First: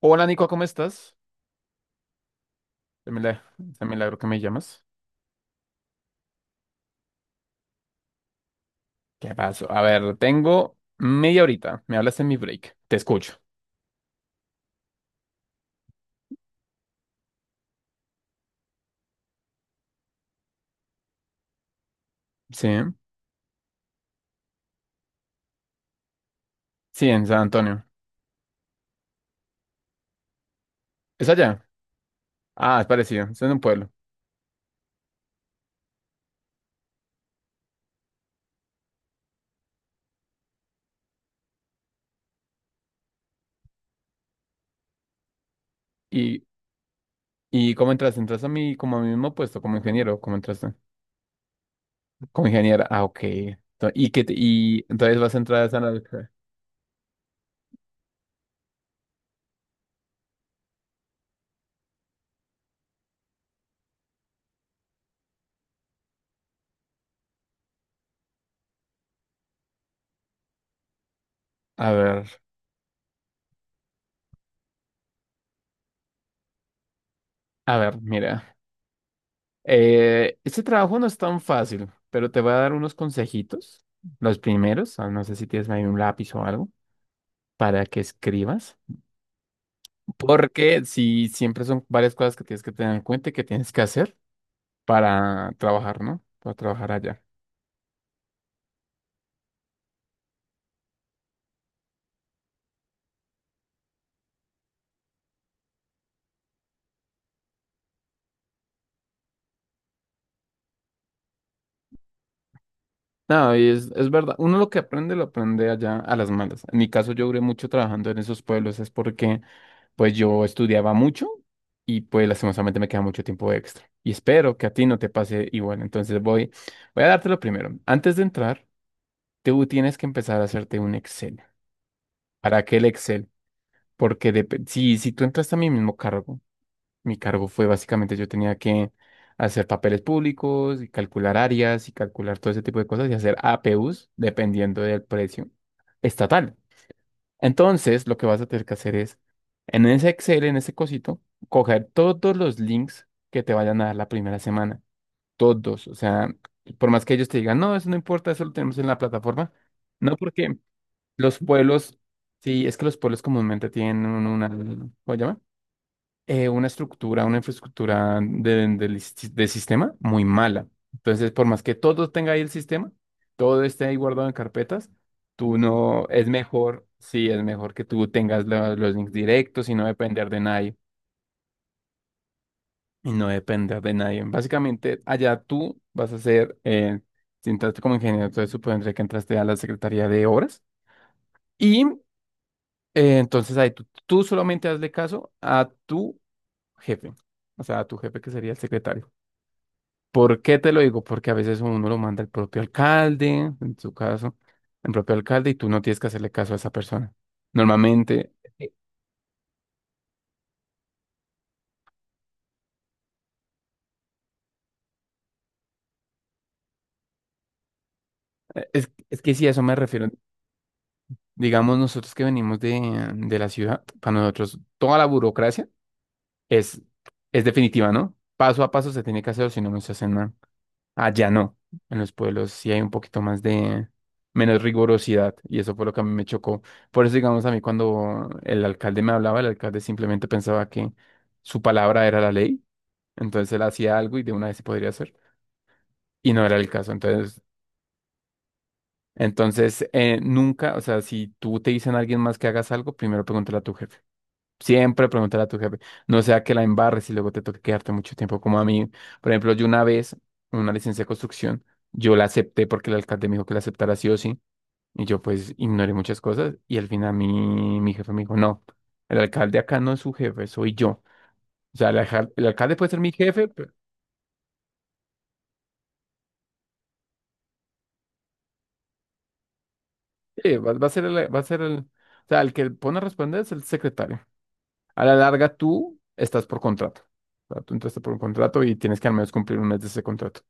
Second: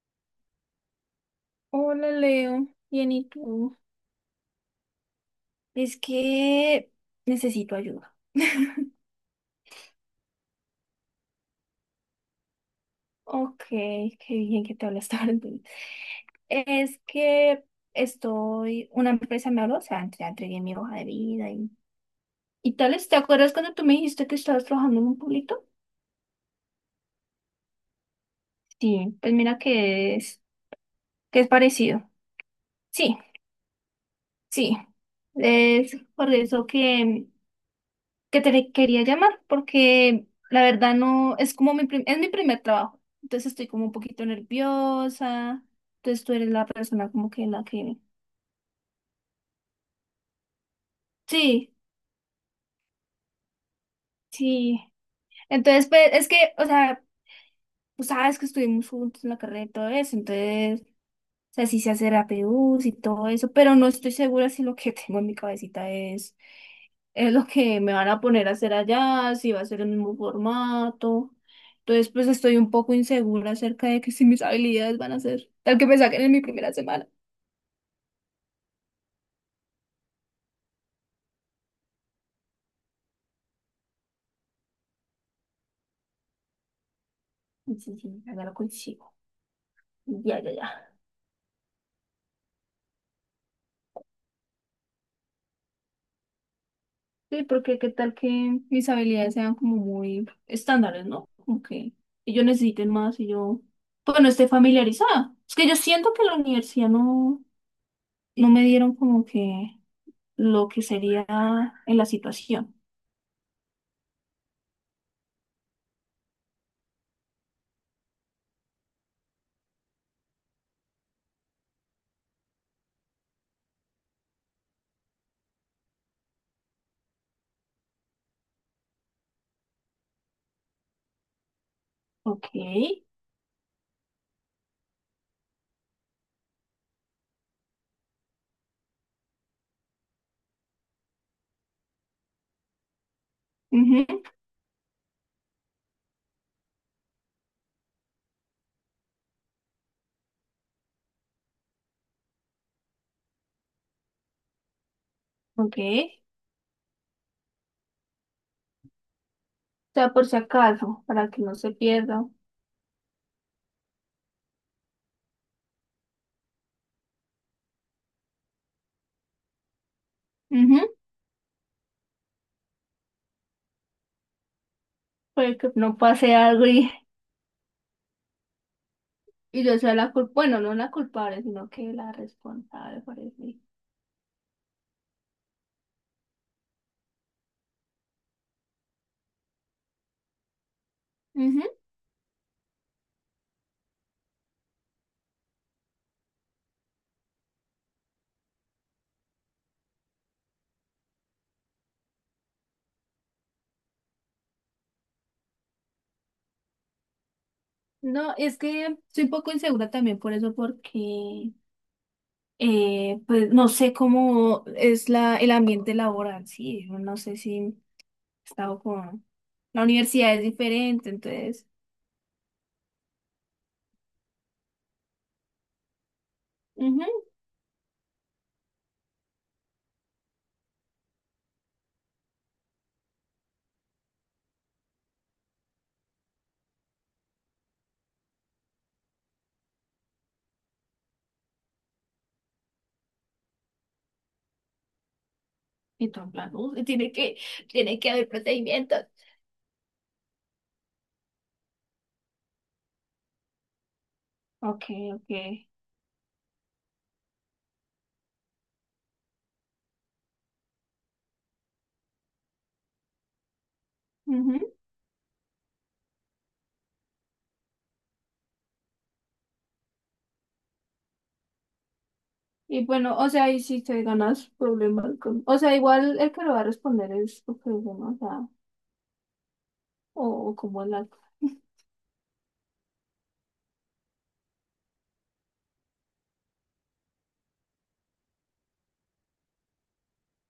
Hola Nico, ¿cómo estás? Hola Leo, bien y tú. De milagro que me llamas. Es que necesito ayuda. ¿Qué pasó? A ver, tengo media horita. Me hablas en mi break. Te escucho. Ok, qué bien que te hablas tarde. Es que estoy, una empresa me habló, o sea, entregué mi hoja de vida Sí, y tales. ¿Te acuerdas cuando tú me dijiste que estabas trabajando en un pueblito? sí, en San Antonio. Sí, pues mira ¿Es que es allá? parecido. Ah, es Sí, parecido. Es en un pueblo. sí. Es por eso que te quería llamar porque la verdad no, es como mi, es mi primer trabajo, entonces estoy como un poquito nerviosa, entonces tú ¿Y, eres la persona como que la y cómo que... entraste? ¿Entraste a mi, como a mi mismo puesto, como ingeniero? ¿Cómo entraste? Sí, Como ingeniera. Ah, ok. Ento- ¿Y qué te- sí. y entonces vas a entrar a San Entonces, pues es Antonio? que, o sea, tú sabes que estuvimos juntos en la carrera y todo eso, entonces, o sea, sí sé hacer APUs y todo eso, pero no estoy segura si lo que tengo en mi cabecita es lo que me van a poner a hacer allá, si va a ser el mismo formato. A Entonces, pues ver, estoy un poco insegura acerca de que si mis habilidades van a ser tal que me saquen en mi primera semana. a ver, mira. Este trabajo no es tan fácil, pero te voy a dar unos consejitos. Los primeros. Ah, no sé si tienes ahí un lápiz o algo, Sí, para sí, que sí, ya lo escribas, consigo. Ya, ya, porque ya. si siempre son varias cosas que tienes que tener en cuenta y que tienes que hacer para trabajar, ¿no? Para trabajar allá. Sí, porque qué tal que mis habilidades sean como muy estándares, ¿no? Como que ellos necesiten más y yo, pues no esté familiarizada. Es que yo siento que en la universidad no, no me dieron como que lo que sería en la situación. No, y es verdad, uno lo que aprende lo aprende allá a las malas. En mi caso yo duré mucho trabajando en esos pueblos, es porque pues yo estudiaba mucho y pues lastimosamente me queda mucho tiempo extra. Y espero que a ti no te pase igual. Entonces voy, voy a dártelo primero. Antes de entrar, tú tienes que empezar a hacerte un Excel. Ok. ¿Para qué el Excel? Porque depe- si, si tú entras a mi mismo cargo. Mi cargo fue básicamente yo tenía que hacer papeles públicos y calcular áreas y calcular todo ese tipo de cosas y hacer APUs Ujú, dependiendo del precio estatal. Entonces, lo que vas a tener que hacer es, en ese Excel, en ese cosito, coger todos los links que te vayan a dar la primera semana. ok. Todos. O sea, por más que ellos te digan, no, eso no importa, eso lo tenemos en la plataforma. Sea, No, por si porque acaso, para los que no se pueblos, pierda. sí, es que los pueblos comúnmente tienen un- una, ¿cómo se llama? Una estructura, una infraestructura de sistema muy mala. Ujú. Entonces, por más que todo tenga ahí el sistema, todo esté ahí guardado en carpetas, Para tú que no no, es pase algo mejor, sí, es mejor que tú tengas la- los links y directos y yo no sea la depender culpable, de bueno, no nadie, la culpable, sino que la responsable, y no parece. depender de nadie. Básicamente, allá tú vas a ser, si entraste como ingeniero, entonces supondré que entraste a la Secretaría de Obras, Ujú. y entonces ahí tú solamente hazle caso a tu jefe, o sea, a tu jefe que sería el secretario. ¿Por qué te lo digo? Porque a veces uno lo manda el propio alcalde, en su caso, el propio alcalde, y tú no tienes que hacerle caso a esa persona. Normalmente, No, es eh, que soy un poco insegura también por eso, porque pues no sé cómo es la, el ambiente laboral, sí, yo no sé si he estado es con que sí, a eso me la refiero. universidad es diferente, entonces, Digamos, nosotros que venimos de la ciudad, para nosotros toda la burocracia es, ujú. es definitiva, ¿no? Paso a paso se tiene que hacer, o si no, no se hace nada. Allá no. En los pueblos sí hay un poquito más de menos rigorosidad y eso fue lo que a mí me chocó. Por eso, digamos, a mí cuando el alcalde me hablaba, el alcalde simplemente pensaba que su palabra era la ley, entonces él hacía algo y de una vez se podría hacer Y todo y en no plan: era el caso. Entonces, tiene que haber procedimientos". entonces nunca, o sea, si tú te dicen a alguien más que hagas algo, primero pregúntale a tu jefe. Ok, Siempre ok. preguntar a tu jefe. No sea que la embarres y luego te toque quedarte mucho tiempo como a mí. Por ejemplo, yo una vez, una licencia de construcción, yo la acepté porque el alcalde me dijo que la aceptara sí o sí. Ujú. Y yo pues ignoré muchas cosas y al final mi jefe me dijo, no, el alcalde acá no es su jefe, soy yo. O sea, el, alcal- el alcalde Y puede ser mi bueno, o jefe, sea, y pero si te ganas problemas con... O sea, igual el que lo va a responder es tu problema, o sea, o sí, va, como va a el ser algo. el, va a ser el, o sea, el que pone a responder es el secretario. A la larga tú estás por contrato. O sea, tú entraste por un contrato y tienes que al menos cumplir un mes de ese contrato.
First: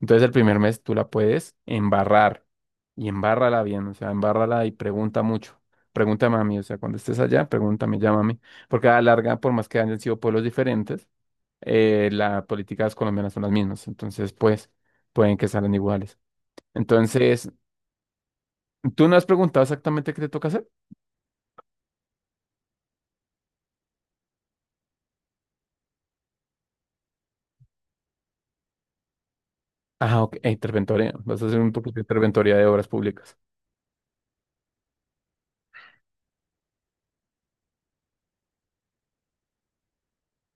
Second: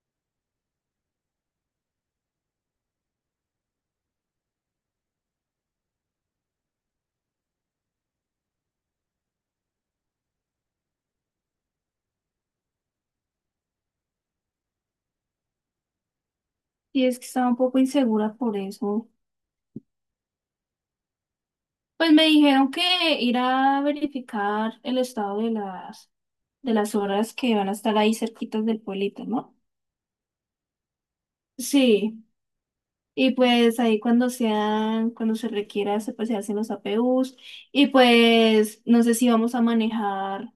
Entonces el primer mes tú la puedes embarrar y embárrala bien, o sea, embárrala y pregunta mucho. Pregunta mami, o sea, cuando estés allá, pregúntame, llámame, porque a la larga, por más que hayan sido pueblos diferentes, las políticas colombianas son las mismas, entonces pues pueden que salgan iguales. Y es que estaba Entonces, un poco insegura por ¿tú eso. no has preguntado exactamente qué te toca hacer? Pues me dijeron que ir a verificar el estado de las obras que van a estar ahí cerquitas del pueblito, ¿no? Ah, ok, interventoría, vas a hacer un poquito de Sí. interventoría de obras Y públicas. pues ahí cuando sean, cuando se requiera, se, pues, se hacen los APUs. Y pues no sé si vamos a manejar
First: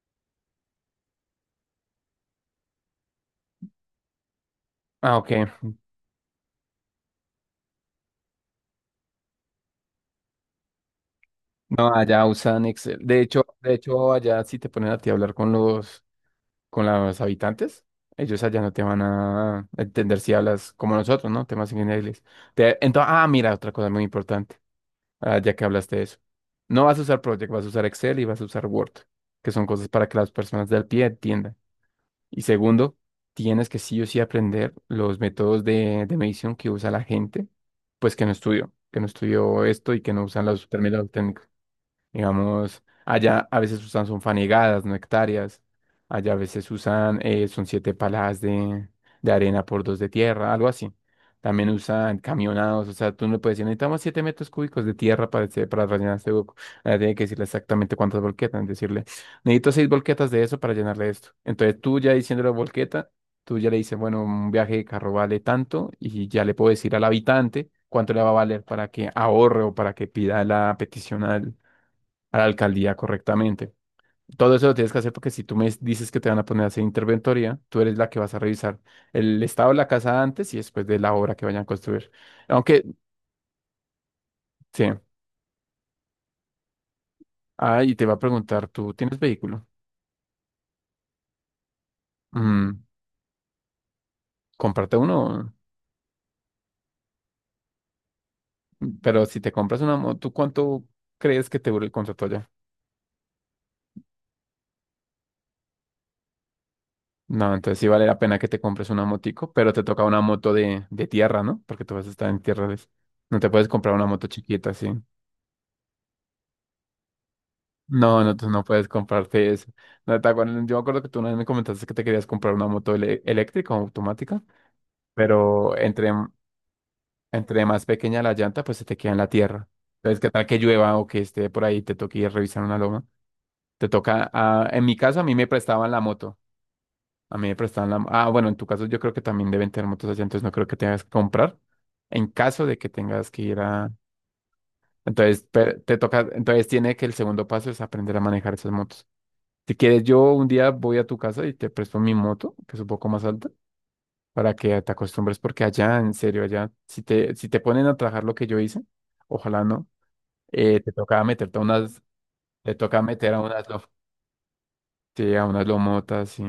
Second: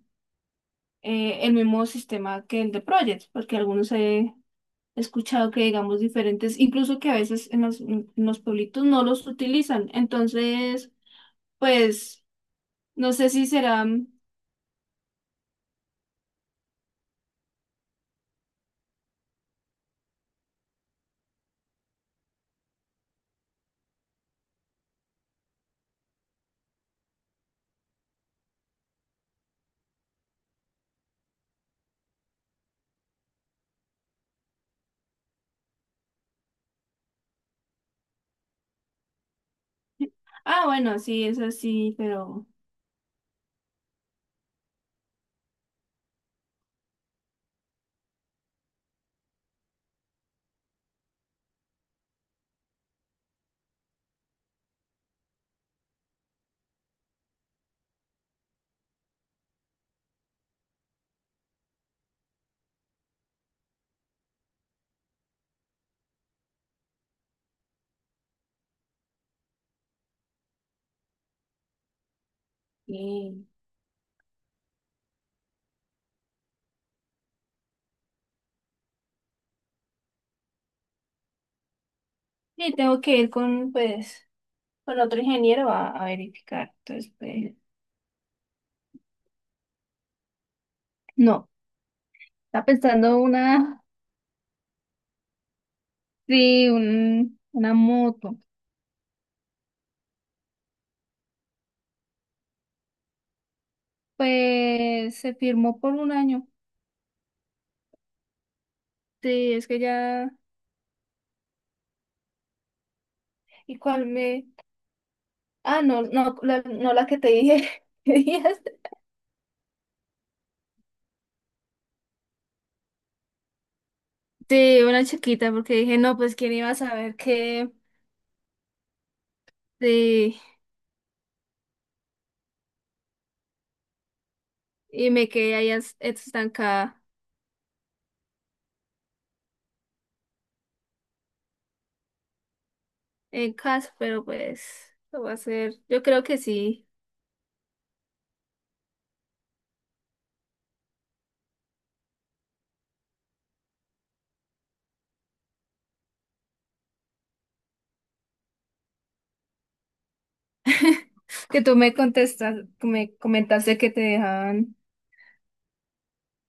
el mismo sistema que el de Project, porque algunos se he Ah, ok. escuchado que digamos diferentes, incluso que a veces en los pueblitos no los utilizan. Entonces, No, pues, allá usan Excel. no sé si De será... hecho, allá sí te ponen a ti a hablar con los habitantes, ellos allá no te van a entender si hablas como nosotros, ¿no? Temas en inglés. Entonces, ah, mira, otra cosa muy importante, ah, ya que hablaste de eso. No vas a usar Project, vas a usar Excel y vas a usar Word, que son cosas para que las personas del pie entiendan. Y segundo, tienes que sí o sí aprender los métodos de medición que usa la gente, pues que no estudió esto y que no usan Ah, los bueno, términos sí, es técnicos. así, pero... Digamos, allá a veces usan son fanegadas, no hectáreas. Allá a veces usan, son siete palas de arena por dos de tierra, algo así. También usan camionados, o sea, tú no le puedes decir, necesitamos siete metros cúbicos de tierra para, este- para rellenar este hueco. Ahora tiene que decirle exactamente cuántas volquetas, decirle, necesito seis volquetas de eso para llenarle esto. Entonces tú ya diciendo la volqueta, tú ya le dices, bueno, un viaje de carro vale tanto y ya le puedo decir al habitante cuánto le va a valer para que ahorre o para que pida la petición al, a la alcaldía Sí, correctamente. Todo eso lo tienes que hacer porque si tú me dices que te van a poner a hacer interventoría, tú eres la que vas a revisar el estado de la casa antes y después de la obra que vayan a construir. sí, Aunque, tengo que ir con, pues, sí, con otro ingeniero a verificar. Entonces, pues... ah, y te va a preguntar, ¿tú tienes vehículo? No, está Mm, pensando una, cómprate uno, sí, una moto. pero si te compras una moto, tú ¿cuánto crees que te dure el contrato ya? Pues se firmó por un año. No, entonces sí vale la pena que te compres una motico, Sí, es pero que te toca una ya. moto de tierra, ¿no? Porque tú vas a estar en tierra. De- no te puedes ¿Y comprar cuál una moto me? chiquita, sí. Ah, no, no, la, no la que te dije. No, no, tú no puedes comprarte eso. No, te acuerdas- yo me acuerdo que tú una vez me comentaste que te querías comprar una moto ele- eléctrica o automática, Sí, una chiquita, porque pero dije, entre, no, pues quién iba a saber entre que más pequeña la llanta, pues se te queda en la tierra. Entonces, ¿qué sí, tal que llueva o que esté por ahí, te toque ir a revisar una loma? Te toca, ah, en mi y caso, a me mí me quedé ahí prestaban la moto. estancada A mí me prestaban la... Ah, bueno, en tu caso yo creo que también deben tener motos así, entonces no creo que tengas que comprar en caso de que tengas que en ir a... casa, pero pues lo voy a Entonces, hacer. pe- te Yo creo toca, que entonces sí, tiene que el segundo paso es aprender a manejar esas motos. Si quieres, yo un día voy a tu casa y te presto mi moto, que es un poco más alta, para que te acostumbres, porque allá, en serio, allá, si te, si te ponen a trabajar lo que yo hice, ojalá no, te toca meterte a que tú me unas, contestas, te toca me meter a unas, comentaste lof- que te dejaban. sí, a unas lomotas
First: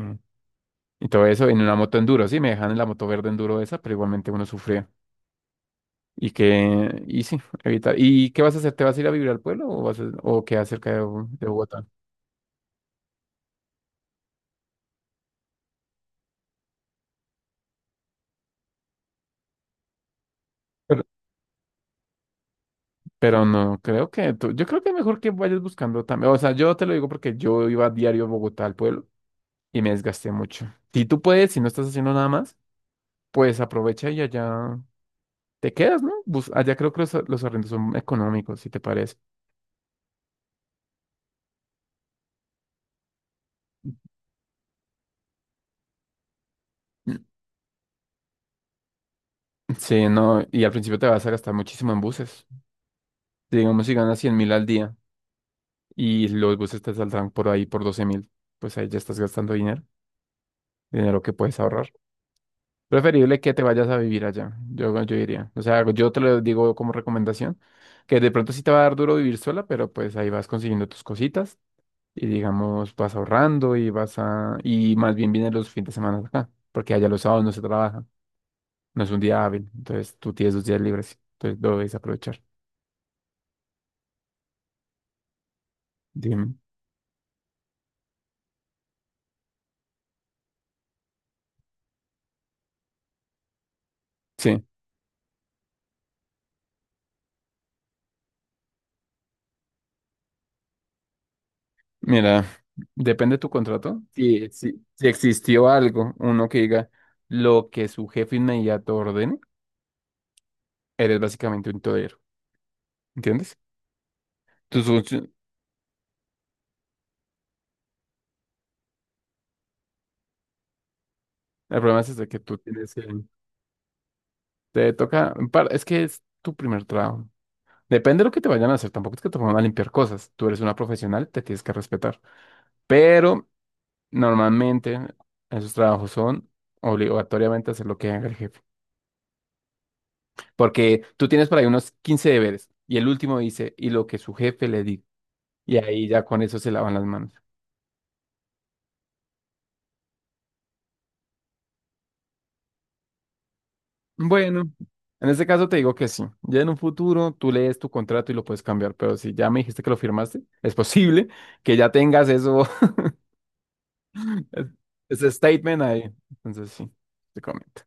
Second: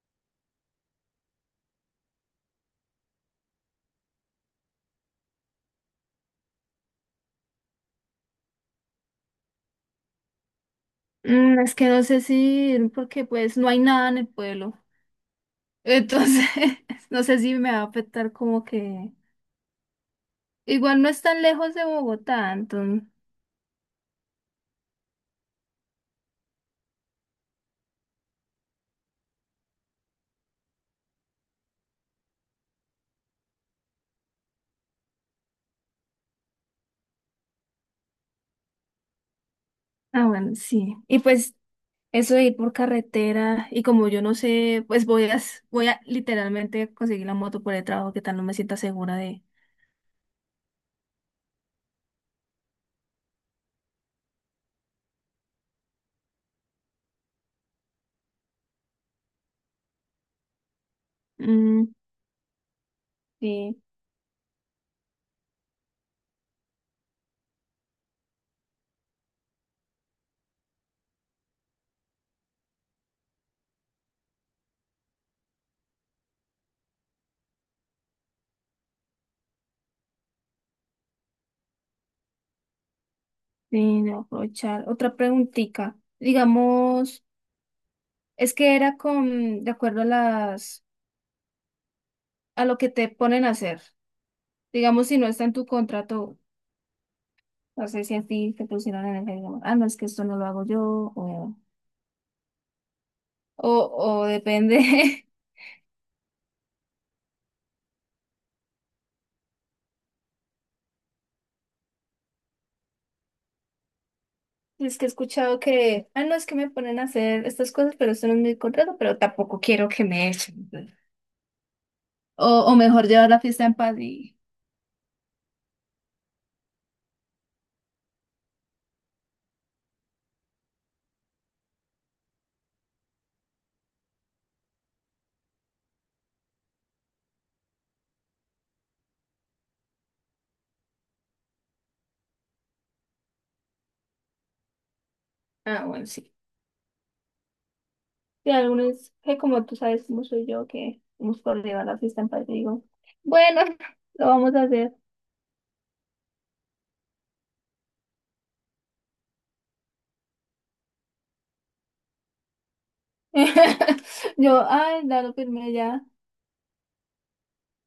y todo eso, en una moto enduro, sí, me dejan en la moto verde enduro esa, pero igualmente uno sufría. Y que, y sí, evitar. ¿Y qué vas a hacer? ¿Te vas a ir a vivir al pueblo o vas a- o quedas cerca de, Bo- de Mm, es Bogotá? que no sé si ir, porque pues no hay nada en el pueblo. Entonces, no sé si me va a afectar como que igual no es tan lejos de Bogotá, entonces. Pero no, creo que tú- yo creo que mejor que vayas buscando también. O sea, yo te lo digo porque yo iba a diario a Bogotá al pueblo y me desgasté mucho. Si tú puedes, si no estás haciendo nada más, pues aprovecha y allá te quedas, ¿no? Bus- allá creo que los arrendos son económicos, si te parece. Ah, bueno, sí. Y pues eso de ir por carretera y como yo no sé, pues voy a, voy a literalmente conseguir la moto por el trabajo, que tal no me sienta segura de... Mm, sí, no, y al principio te vas a gastar muchísimo en buses. Digamos, si ganas 100.000 al día y los buses te saldrán por ahí por 12.000, pues ahí ya estás gastando dinero, dinero que puedes ahorrar. Mm, Preferible que te sí, vayas a vivir allá, yo diría. O sea, yo te lo digo como recomendación, que de pronto sí te va a dar duro vivir sola, pero pues ahí vas consiguiendo tus cositas y digamos vas ahorrando y vas a... y más bien vienen los fines de semana acá, porque allá los sábados no se trabaja, no es un día hábil, entonces tú tienes dos días libres, entonces lo debes aprovechar. sí, de aprovechar. Otra preguntita. Dime. Digamos, es que era con, de acuerdo a las, a lo que te ponen a hacer. Sí, Digamos, si no está en tu contrato, no sé si a ti te pusieron en el jefe, ah, no, es que esto no lo hago yo, mira, depende de tu contrato. o, o Si, depende. si, si existió algo, uno que diga lo que su jefe inmediato ordene, eres básicamente un todero, ¿entiendes? Tus Es que he funcio- escuchado que, ah, no, es que me ponen a hacer estas cosas, pero esto no es mi contrato, pero tampoco quiero que me echen. el problema es ese que O, tú o tienes que... mejor llevar la fiesta en paz y, Te toca... en par- es que es tu primer trabajo. Depende de lo que te vayan a hacer. Tampoco es que te pongan a limpiar cosas. Tú eres una profesional, te tienes que respetar. Pero normalmente esos trabajos son obligatoriamente hacer lo que haga el jefe. Porque tú tienes por ahí unos 15 deberes y el último dice, y lo que su jefe le diga. Y ah, bueno, ahí ya sí. con eso se lavan las manos. Y algunos que como tú sabes cómo soy yo, que hemos por llevar la fiesta en paz y digo, bueno, lo vamos a Bueno, hacer. en este caso te digo que sí. Ya en un futuro tú lees tu contrato y lo puedes cambiar, pero si ya me dijiste que lo firmaste, es posible que ya tengas eso, Yo, ay, ese dale, firme statement ya. ahí. Entonces sí, te comento.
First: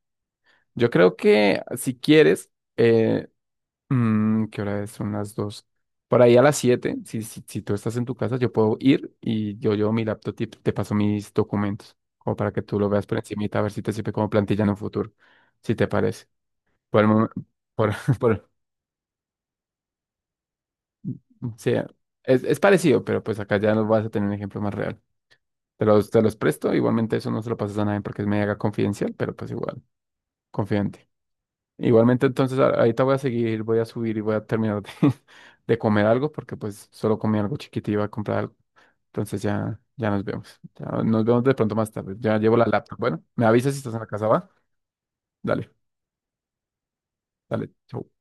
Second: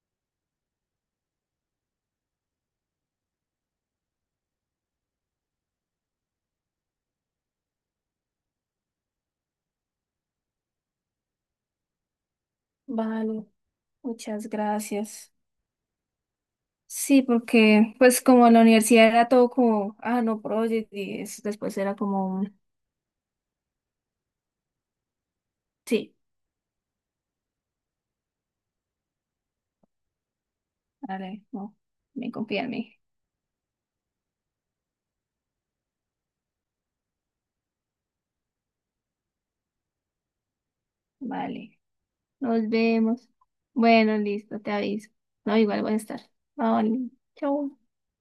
Yo creo que si quieres, eh, ¿qué hora es? Son las dos. Por ahí a las siete, si, si, si tú estás en tu casa, yo puedo ir y yo llevo mi laptop y te paso mis documentos, como para que tú lo veas por Vale, encimita, a ver si te sirve como muchas plantilla en un futuro, gracias. si te parece. Por el Sí, momen- por, porque pues como por, en la universidad era todo como, ah, no, Project, y sí, después era como, un, es parecido, pero pues acá ya no vas a tener un ejemplo más real. Te los, sí, te los presto, igualmente eso no se lo pasas a nadie porque es mega confidencial, pero pues igual, confidente. vale, no, Igualmente me entonces confía en a- mí, ahorita voy a seguir, voy a subir y voy a terminar de, de comer algo porque pues solo comí algo chiquito y iba a comprar algo. Entonces ya, ya nos vemos. Ya nos vemos de pronto vale, más tarde. Ya llevo la nos laptop. Bueno, vemos. me avisas si estás en la Bueno, casa, ¿va? listo, te aviso. No, Dale, igual voy a estar. Vale, dale, chao. chau.